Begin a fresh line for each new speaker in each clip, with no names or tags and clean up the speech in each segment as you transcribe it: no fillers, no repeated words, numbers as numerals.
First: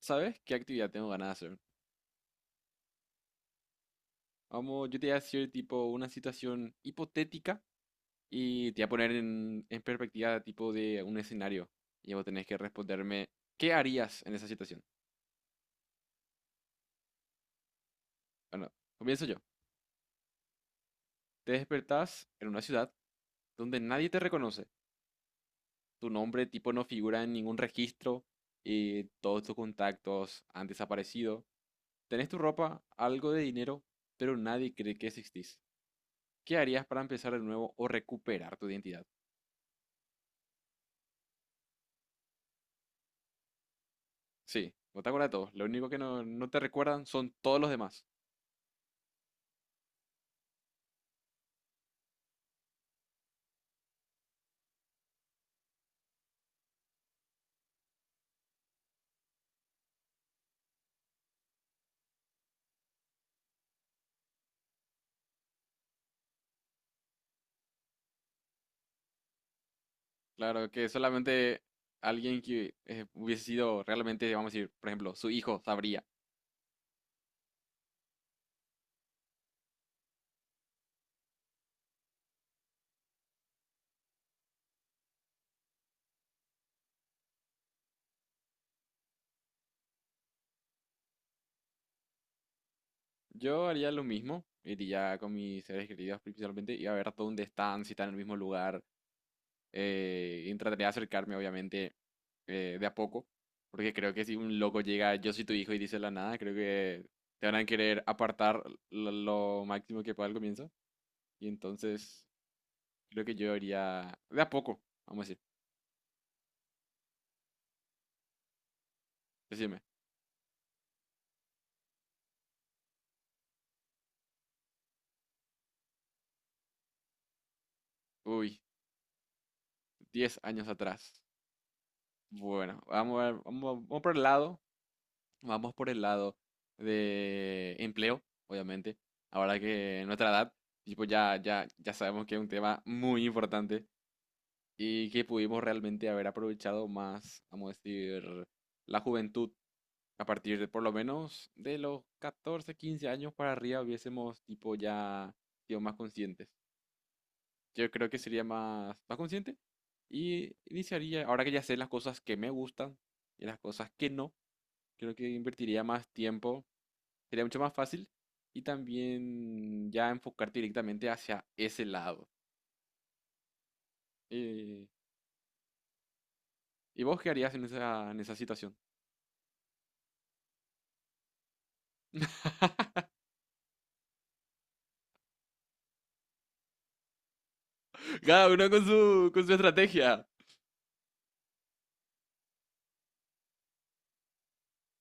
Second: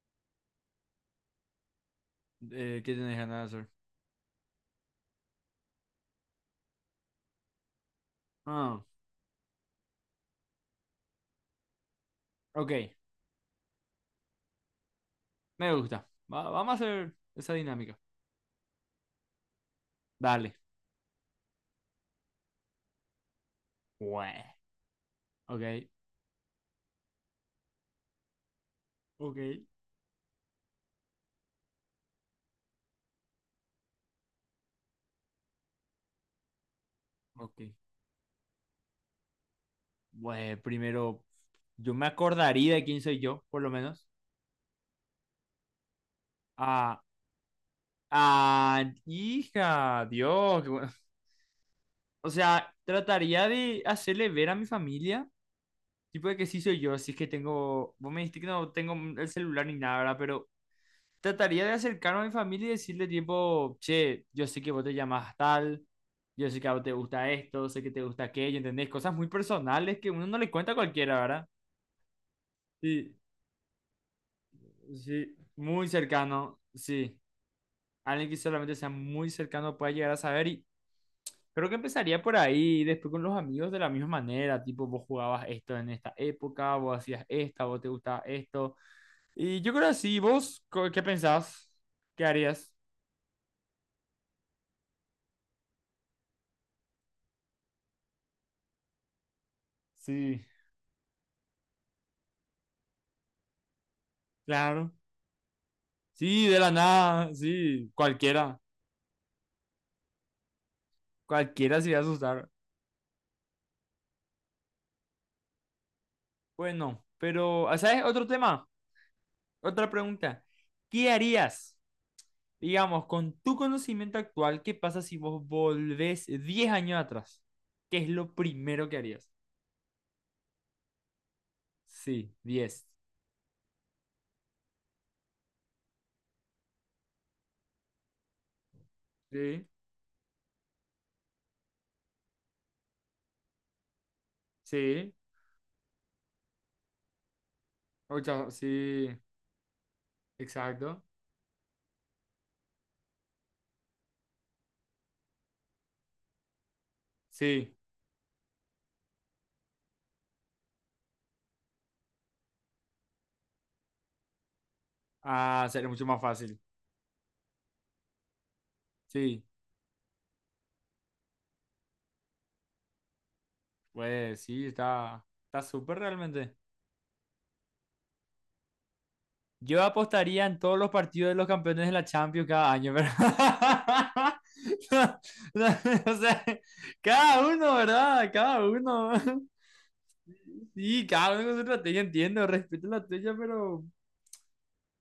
¿Sabes qué actividad tengo ganas de hacer?
¿Qué tienes ganas de hacer?
Vamos, yo te voy a decir tipo una situación hipotética y
Ah,
te voy a poner en perspectiva tipo de un escenario. Y vos tenés que
ok,
responderme, ¿qué harías en esa situación?
me gusta. Vamos a hacer esa dinámica.
Bueno, comienzo yo.
Dale.
Te despertás en una ciudad donde nadie te
Bueno,
reconoce.
ok.
Tu nombre tipo no figura en ningún registro y todos tus
Ok.
contactos han desaparecido. Tenés tu ropa, algo de dinero, pero nadie cree que existís. ¿Qué harías para empezar de
Ok.
nuevo o recuperar tu identidad?
Bueno, primero, yo me acordaría de quién soy yo, por lo menos.
Sí, vos te acuerdas de todos. Lo único que no te
Ah,
recuerdan son todos los demás.
ah, hija, Dios, qué bueno. O sea, trataría de hacerle ver a mi familia, tipo de que sí soy yo, así que tengo, vos me dijiste que no tengo el celular ni nada, ¿verdad? Pero trataría de acercarme a mi familia y decirle tipo, che, yo sé que vos te llamás tal, yo sé que a vos te gusta esto, sé que te gusta aquello, ¿entendés? Cosas muy personales que uno no le
Claro,
cuenta a
que
cualquiera, ¿verdad?
solamente alguien que
Sí,
hubiese sido realmente, vamos a decir, por ejemplo, su
sí,
hijo
muy
sabría.
cercano, sí. Alguien que solamente sea muy cercano pueda llegar a saber, y creo que empezaría por ahí y después con los amigos de la misma manera, tipo, vos jugabas esto en esta época, vos hacías esta, vos te gustaba esto. Y yo creo así. ¿Qué pensás? ¿Qué harías?
Yo haría lo mismo, iría con mis seres queridos principalmente, iba a ver hasta dónde están, si están en el mismo lugar,
Sí,
y trataría de acercarme, obviamente, de a poco, porque creo que si un loco
claro.
llega, yo soy tu hijo y dice la nada,
Sí,
creo
de la
que
nada,
te van a
sí,
querer
cualquiera,
apartar lo máximo que pueda al comienzo, y
cualquiera se iba a
entonces
asustar.
creo que yo iría de a poco, vamos a decir,
Bueno, pero, ah, ¿sabes? Otro tema,
decime.
otra pregunta. ¿Qué harías, digamos, con tu conocimiento actual? ¿Qué pasa si vos volvés 10 años atrás? ¿Qué es lo
Uy,
primero que harías?
10 años atrás.
Sí,
Bueno,
diez.
vamos, a ver, vamos, vamos por el lado de empleo, obviamente. Ahora
Sí,
que nuestra edad, tipo, ya sabemos que es un tema muy importante y
sí,
que pudimos realmente haber aprovechado más, vamos a decir,
ocho,
la
sí,
juventud a partir de por lo
exacto.
menos de los 14-15 años para arriba hubiésemos tipo ya sido más conscientes.
Sí,
Yo creo que sería más consciente y iniciaría, ahora que ya sé las cosas que me gustan y las cosas que no, creo que
ah,
invertiría
sería mucho
más
más fácil.
tiempo, sería mucho más fácil y
Sí,
también ya enfocarte directamente hacia ese lado.
pues sí,
Eh,
está, está súper realmente.
¿Y vos qué harías en esa situación?
Yo apostaría en todos los partidos de los campeones de la Champions cada año, ¿verdad? No, no, o sea, cada uno, ¿verdad?
Cada
Cada
uno con
uno.
su estrategia.
Sí, cada uno con su estrategia, entiendo, respeto la tuya, pero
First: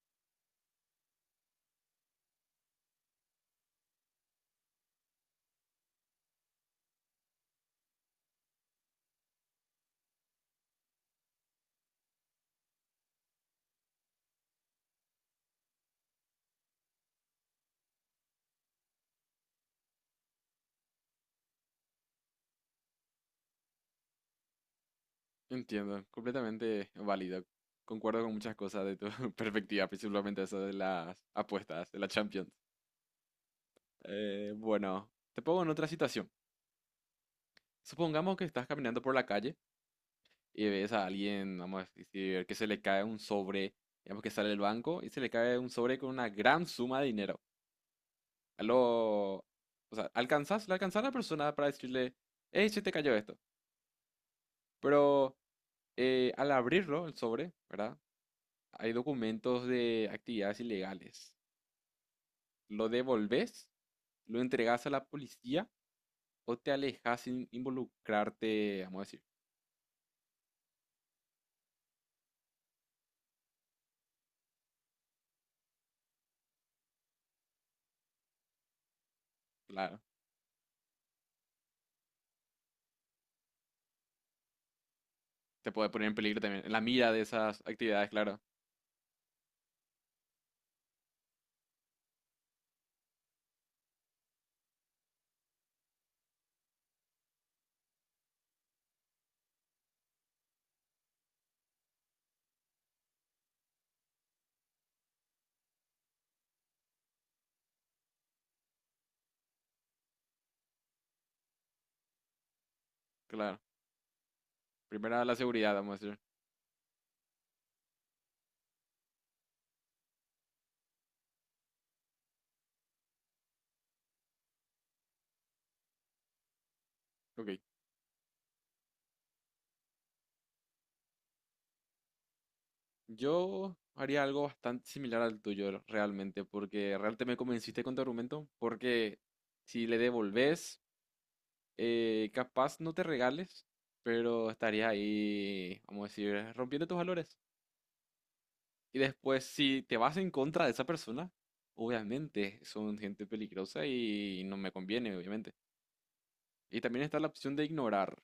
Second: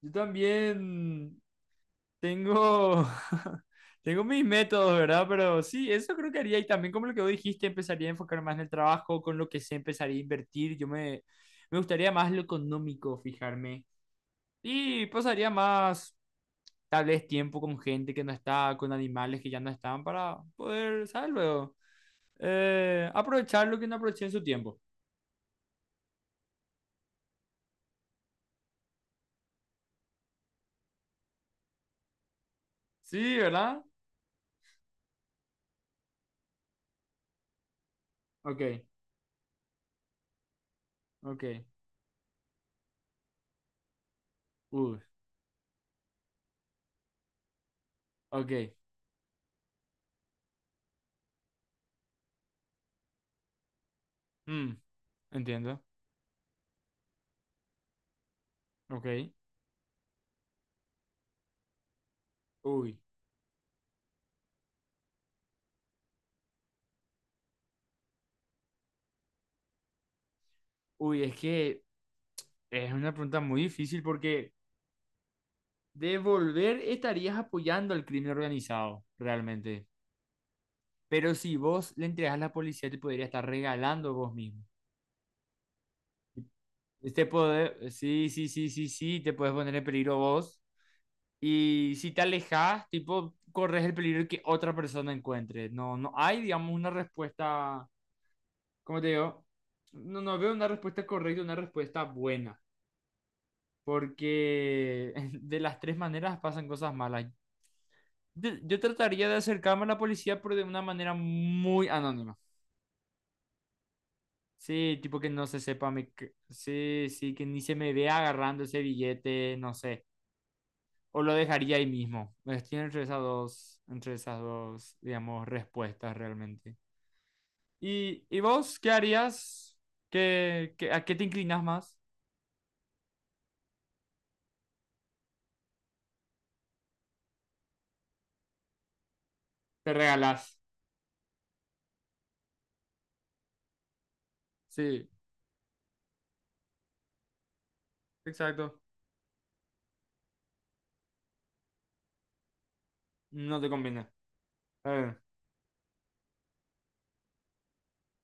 yo también tengo, tengo mis métodos, ¿verdad? Pero sí, eso creo que haría. Y también como lo que vos dijiste, empezaría a enfocar más en el trabajo, con lo que sé, empezaría a invertir. Me gustaría más lo económico, fijarme. Y pasaría más tal vez tiempo con gente que no está, con animales que ya no están, para poder, ¿sabes? Luego, aprovechar lo que no aproveché en su tiempo.
Entiendo, completamente válido. Concuerdo con muchas cosas de tu perspectiva, principalmente eso de las apuestas, de la Champions.
Sí, ¿verdad?
Bueno, te pongo en otra situación. Supongamos que estás
Ok,
caminando por la calle y ves a
ok,
alguien, vamos a decir, que se le cae un sobre, digamos que sale del
uy,
banco y se le cae un sobre con una gran suma de dinero.
ok,
O sea, le alcanzas a la persona para decirle, hey, se te cayó esto.
mm,
Pero
entiendo,
al abrirlo, el sobre, ¿verdad? Hay
ok,
documentos de actividades ilegales. ¿Lo
uy,
devolves? ¿Lo entregas a la policía? ¿O te alejas sin involucrarte, vamos a decir?
uy, es que es una pregunta muy difícil porque devolver estarías apoyando al crimen organizado, realmente.
Claro,
Pero si vos le entregas a la policía, te podría estar regalando vos mismo.
te puede poner en peligro también, en la mira de
Este
esas
poder,
actividades,
sí,
claro.
sí, sí, sí, sí, te puedes poner en peligro vos. Y si te alejas, tipo, corres el peligro de que otra persona encuentre. No, no hay, digamos, una respuesta, ¿cómo te digo? No, no veo una respuesta correcta, una respuesta buena, porque de las tres maneras pasan cosas malas. Yo trataría de acercarme a la policía, pero de una manera muy anónima.
Claro.
Sí, tipo
Primera
que
la
no se
seguridad,
sepa,
vamos a decir.
sí, sí, que ni se me vea agarrando ese billete, no sé. O lo dejaría ahí mismo. Estoy entre esas dos, digamos, respuestas realmente.
Ok.
¿Y vos qué harías? ¿ A qué te inclinas más?
Yo haría algo bastante similar al tuyo realmente, porque realmente me convenciste con tu argumento, porque si
Te
le
regalás.
devolves, capaz no te regales, pero estarías
Sí,
ahí, vamos a decir, rompiendo tus valores.
exacto.
Y después, si te vas en contra de esa persona, obviamente son gente
No te
peligrosa
conviene.
y no me conviene,
Eh,
obviamente. Y también está la opción de ignorar.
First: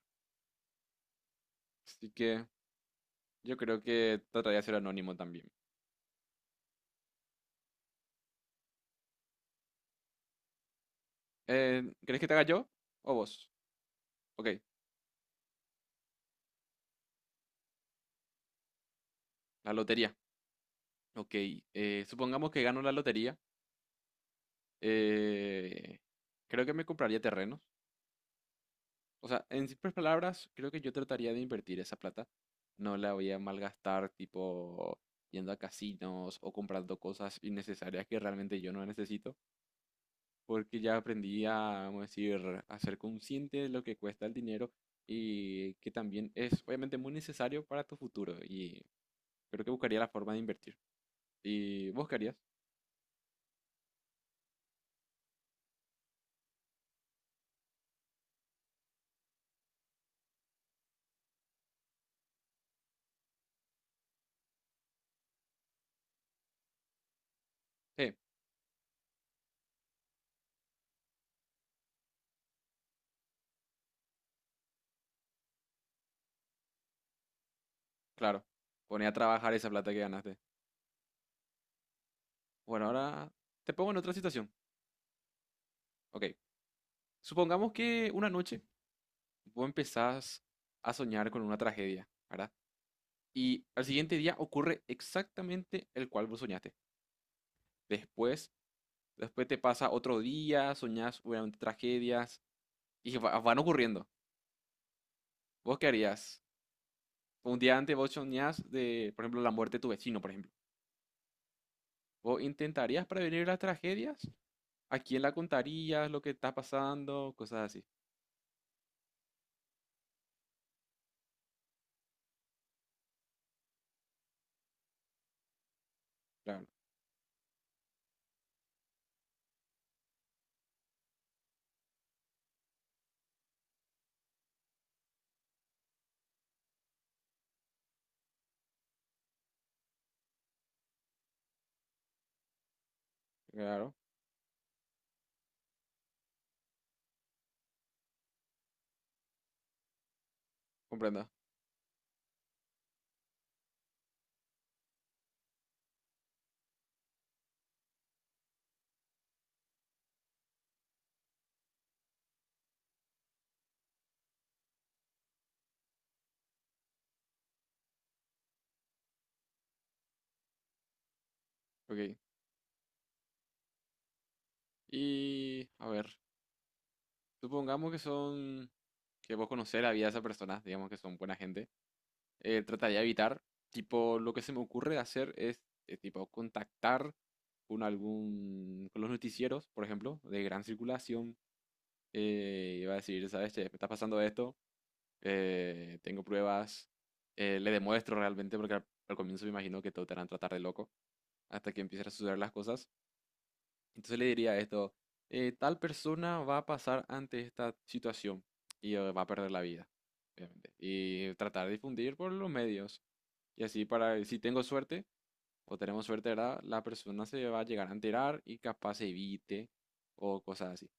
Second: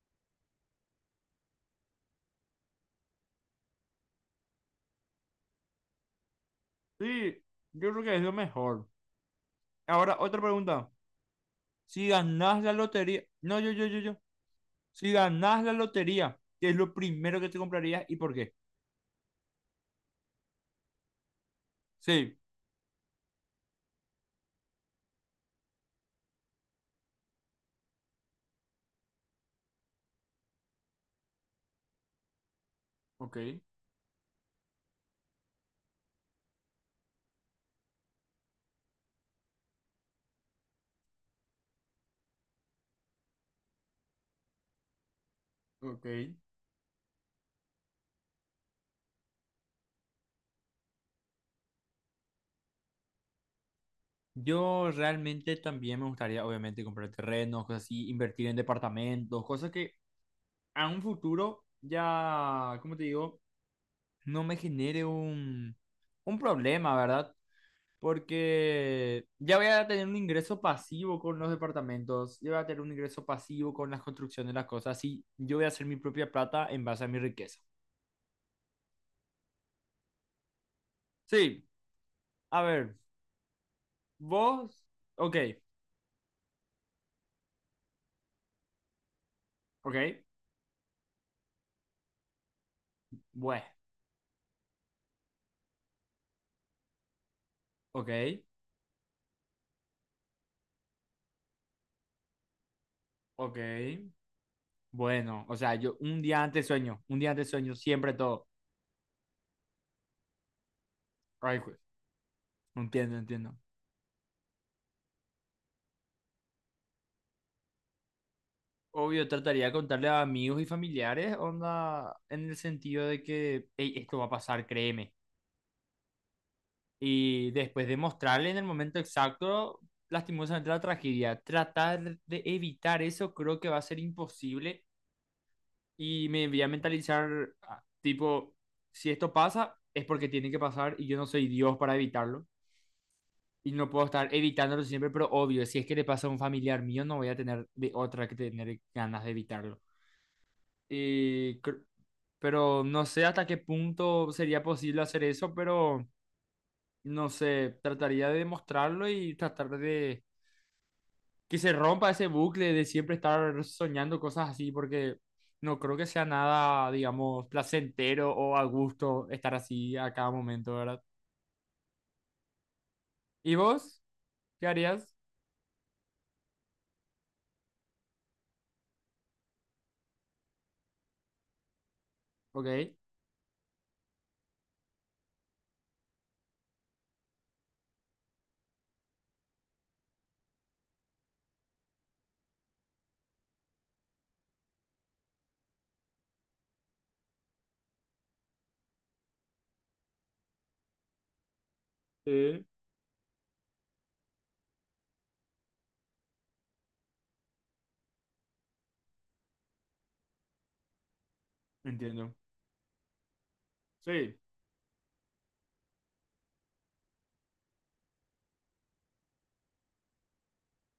Así que yo creo que trataría de ser anónimo también.
sí, yo creo que es lo mejor. Ahora, otra pregunta. Si
¿Querés que te haga
ganás
yo
la
o
lotería.
vos?
No, yo.
Ok,
Si ganás la lotería, ¿qué es lo primero que te comprarías y por qué?
la lotería. Ok,
Sí.
supongamos que gano la lotería. eh, creo que me compraría terrenos. O sea, en simples palabras, creo que yo trataría de invertir esa plata. No la voy
Ok,
a malgastar, tipo yendo a casinos o comprando cosas innecesarias que realmente yo no necesito, porque ya aprendí a, vamos a decir, a ser consciente de lo que cuesta el dinero y que
ok.
también es obviamente muy necesario para tu futuro y creo que buscaría la forma de invertir. ¿Y vos querías?
Yo realmente también me gustaría, obviamente, comprar terrenos, cosas así, invertir en departamentos, cosas que a un futuro ya, como te digo, no me genere un problema, ¿verdad?
Sí,
Porque ya voy a tener un ingreso pasivo con los departamentos, ya voy a tener un ingreso pasivo con las construcciones, las cosas así. Yo voy a hacer mi propia plata en base a mi riqueza.
claro. Poné a trabajar esa plata que ganaste.
Sí, a
Bueno,
ver,
ahora te pongo en otra situación.
vos, ok,
Ok. Supongamos que una noche vos
ok,
empezás a soñar con una tragedia, ¿verdad?
bueno,
Y al siguiente día ocurre exactamente el cual vos soñaste.
ok,
Después, Después te pasa otro día, soñás obviamente tragedias y
ok.
van ocurriendo.
Bueno, o sea,
¿Vos qué
yo un
harías?
día antes sueño, un día antes
Un
sueño,
día antes vos
siempre todo.
soñás de, por ejemplo, la muerte de tu vecino, por ejemplo.
Ay, jue-
¿Vos intentarías
entiendo,
prevenir
entiendo.
las tragedias? ¿A quién la contarías lo que está pasando? Cosas así.
Obvio, trataría de contarle a amigos y familiares, onda, en el sentido de que "Ey, esto va a pasar, créeme".
Claro,
Y después de mostrarle en el momento exacto, lastimosamente la tragedia, tratar de evitar eso creo que va a ser imposible y me voy a mentalizar, ah, tipo, si esto pasa, es porque tiene que pasar y yo no soy Dios para evitarlo. Y no
claro,
puedo estar evitándolo siempre, pero obvio, si es que le pasa a un familiar mío, no voy a tener de otra que tener ganas de evitarlo.
comprendo.
Y cr- pero no sé hasta qué punto sería posible hacer eso, pero no sé, trataría de demostrarlo y tratar de que se rompa ese bucle de siempre estar soñando cosas así, porque no creo que sea nada, digamos, placentero o a gusto estar así a cada momento, ¿verdad?
Ok.
¿Y vos? ¿Qué harías?
Y, a ver, supongamos que que vos conocés la vida de esa persona, digamos que son buena gente. eh,
Ok.
trataría de evitar, tipo, lo que se me ocurre hacer es, tipo, contactar con los noticieros, por ejemplo, de gran circulación. Y va a decir, ¿sabes? Che, me está pasando esto, tengo pruebas, le demuestro realmente, porque al comienzo me imagino que todos te van a tratar de loco hasta que empiezan a suceder las
Sí.
cosas. Entonces le diría esto, tal persona va a pasar ante esta situación y va a perder la vida, obviamente. Y tratar de difundir por
Entiendo.
los medios. Y así para, si
Sí.
tengo suerte o tenemos suerte, ¿verdad? La persona se va a llegar a enterar y capaz se evite o cosas así,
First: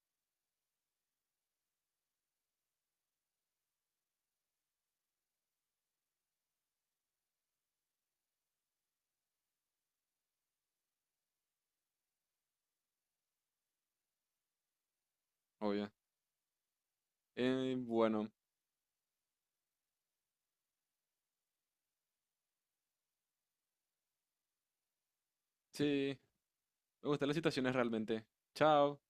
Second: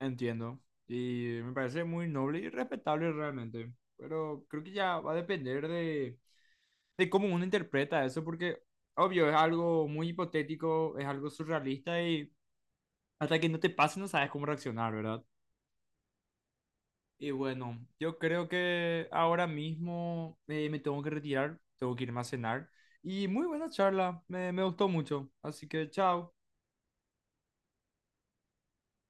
Entiendo. Y me parece muy noble y respetable realmente. Pero creo que ya va a depender de cómo uno interpreta eso, porque obvio, es algo muy hipotético, es algo surrealista y hasta que no te pase no sabes cómo reaccionar, ¿verdad?
obvio.
Y bueno, yo
Bueno,
creo que ahora mismo me tengo que retirar, tengo que irme a cenar. Y muy buena charla, me gustó mucho. Así que
sí,
chao.
me gustan las situaciones realmente. Chao.